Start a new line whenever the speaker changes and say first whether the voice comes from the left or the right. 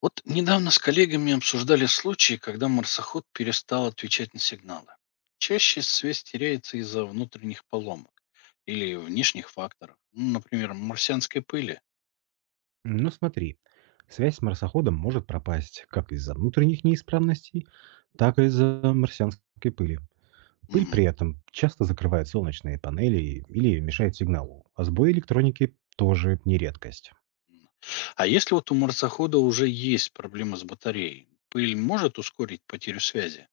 left: Вот недавно с коллегами обсуждали случаи, когда марсоход перестал отвечать на сигналы. Чаще связь теряется из-за внутренних поломок или внешних факторов, ну, например, марсианской пыли.
right: Ну смотри, связь с марсоходом может пропасть как из-за внутренних неисправностей, так и из-за марсианской пыли. Пыль
left: Мгм.
right: при этом часто закрывает солнечные панели или мешает сигналу, а сбой электроники тоже не редкость.
left: А если вот у марсохода уже есть проблемы с батареей, пыль может ускорить потерю связи?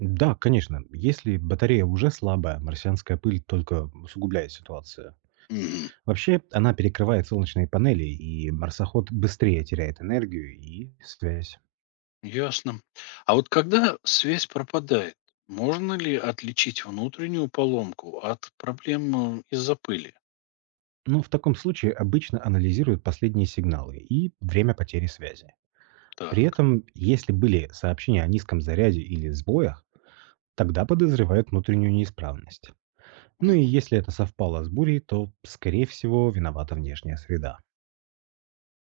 right: Да, конечно, если батарея уже слабая, марсианская пыль только усугубляет ситуацию.
left: Мгм.
right: Вообще, она перекрывает солнечные панели, и марсоход быстрее теряет энергию и связь.
left: Ясно. А вот когда связь пропадает, можно ли отличить внутреннюю поломку от проблем из-за пыли?
right: Ну, в таком случае обычно анализируют последние сигналы и время потери связи. При
left: Так.
right: этом, если были сообщения о низком заряде или сбоях, тогда подозревают внутреннюю неисправность. Ну и
left: Мгм.
right: если это совпало с бурей, то, скорее всего, виновата внешняя среда.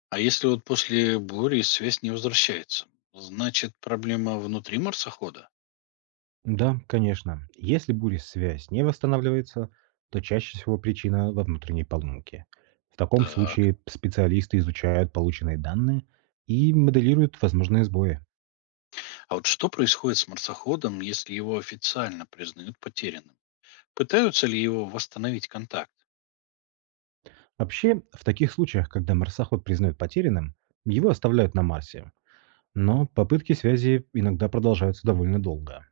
left: А если вот после бури связь не возвращается? Значит, проблема внутри марсохода?
right: Да, конечно, если буря-связь не восстанавливается, то чаще всего причина во внутренней поломке. В таком
left: Так.
right: случае специалисты изучают полученные данные и моделируют возможные сбои.
left: А вот что происходит с марсоходом, если его официально признают потерянным? Пытаются ли его восстановить контакт?
right: Вообще, в таких случаях, когда марсоход признают потерянным, его оставляют на Марсе, но попытки связи иногда продолжаются довольно долго.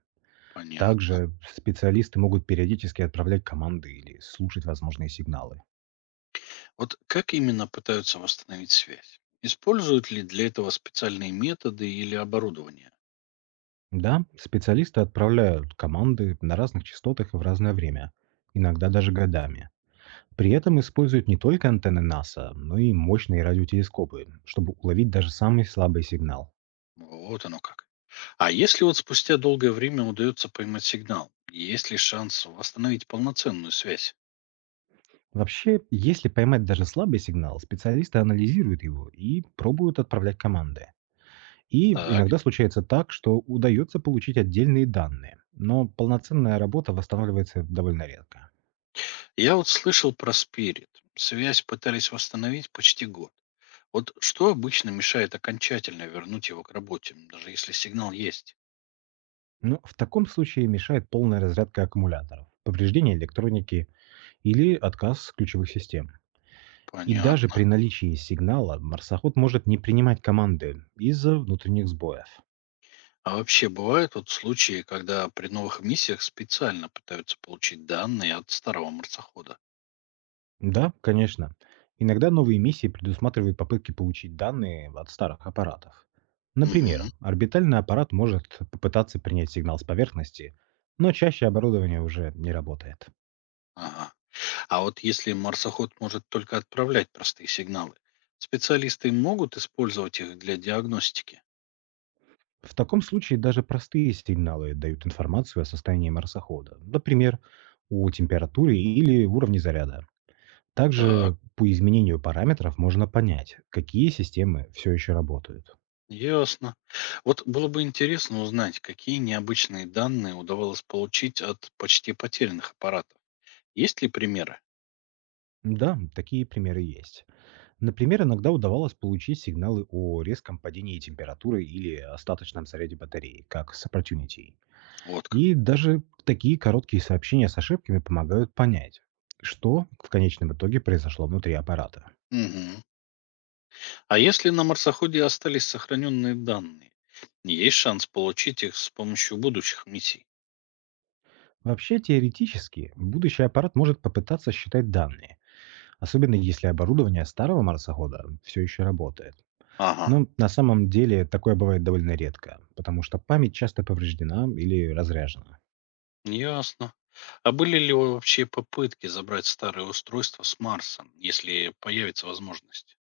left: Понятно.
right: Также специалисты могут периодически отправлять команды или слушать возможные сигналы.
left: Вот как именно пытаются восстановить связь? Используют ли для этого специальные методы или оборудование?
right: Да, специалисты отправляют команды на разных частотах и в разное время, иногда даже годами. При этом используют не только антенны НАСА, но и мощные радиотелескопы, чтобы уловить даже самый слабый сигнал.
left: Вот оно как. А если вот спустя долгое время удается поймать сигнал, есть ли шанс восстановить полноценную связь?
right: Вообще, если поймать даже слабый сигнал, специалисты анализируют его и пробуют отправлять команды. И
left: Так.
right: иногда случается так, что удается получить отдельные данные, но полноценная работа восстанавливается довольно редко.
left: Я вот слышал про спирит. Связь пытались восстановить почти год. Вот что обычно мешает окончательно вернуть его к работе, даже если сигнал есть?
right: Но в таком случае мешает полная разрядка аккумуляторов, повреждение электроники или отказ ключевых систем. И даже
left: Понятно.
right: при наличии сигнала марсоход может не принимать команды из-за внутренних сбоев.
left: А вообще бывают вот случаи, когда при новых миссиях специально пытаются получить данные от старого марсохода?
right: Да, конечно. Иногда новые миссии предусматривают попытки получить данные от старых аппаратов.
left: Мгм.
right: Например, орбитальный аппарат может попытаться принять сигнал с поверхности, но чаще оборудование уже не работает.
left: Ага. А вот если марсоход может только отправлять простые сигналы, специалисты могут использовать их для диагностики?
right: В таком случае даже простые сигналы дают информацию о состоянии марсохода, например, о температуре или уровне заряда.
left: Так.
right: Также по изменению параметров можно понять, какие системы все еще работают.
left: Ясно. Вот было бы интересно узнать, какие необычные данные удавалось получить от почти потерянных аппаратов. Есть ли примеры?
right: Да, такие примеры есть. Например, иногда удавалось получить сигналы о резком падении температуры или остаточном заряде батареи, как с Opportunity.
left: Вот как.
right: И даже такие короткие сообщения с ошибками помогают понять, что в конечном итоге произошло внутри аппарата.
left: Мгм. А если на марсоходе остались сохраненные данные, есть шанс получить их с помощью будущих миссий?
right: Вообще, теоретически, будущий аппарат может попытаться считать данные, особенно если оборудование старого марсохода все еще работает.
left: Ага,
right: Но на самом деле такое бывает довольно редко, потому что память часто повреждена или разряжена.
left: ясно. А были ли вообще попытки забрать старые устройства с Марса, если появится возможность?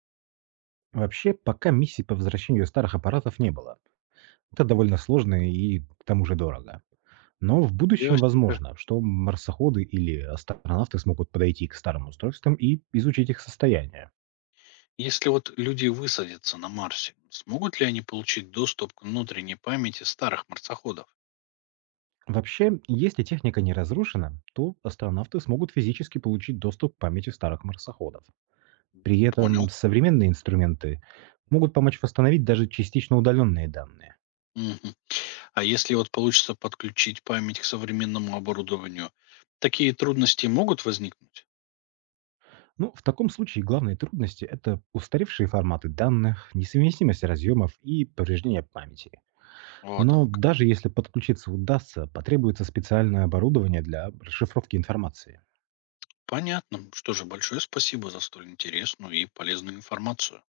right: Вообще, пока миссий по возвращению старых аппаратов не было. Это довольно сложно и к тому же дорого. Но в будущем
left: Ясненько.
right: возможно, что марсоходы или астронавты смогут подойти к старым устройствам и изучить их состояние.
left: Если вот люди высадятся на Марсе, смогут ли они получить доступ к внутренней памяти старых марсоходов?
right: Вообще, если техника не разрушена, то астронавты смогут физически получить доступ к памяти старых марсоходов. При
left: Понял.
right: этом современные инструменты могут помочь восстановить даже частично удаленные данные.
left: Мгм. А если вот получится подключить память к современному оборудованию, такие трудности могут возникнуть?
right: Ну, в таком случае главные трудности– это устаревшие форматы данных, несовместимость разъемов и повреждение памяти.
left: Вот
right: Но
left: оно как.
right: даже если подключиться удастся, потребуется специальное оборудование для расшифровки информации.
left: Понятно. Что же, большое спасибо за столь интересную и полезную информацию.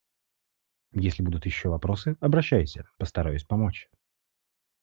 right: Если будут еще вопросы, обращайся, постараюсь помочь.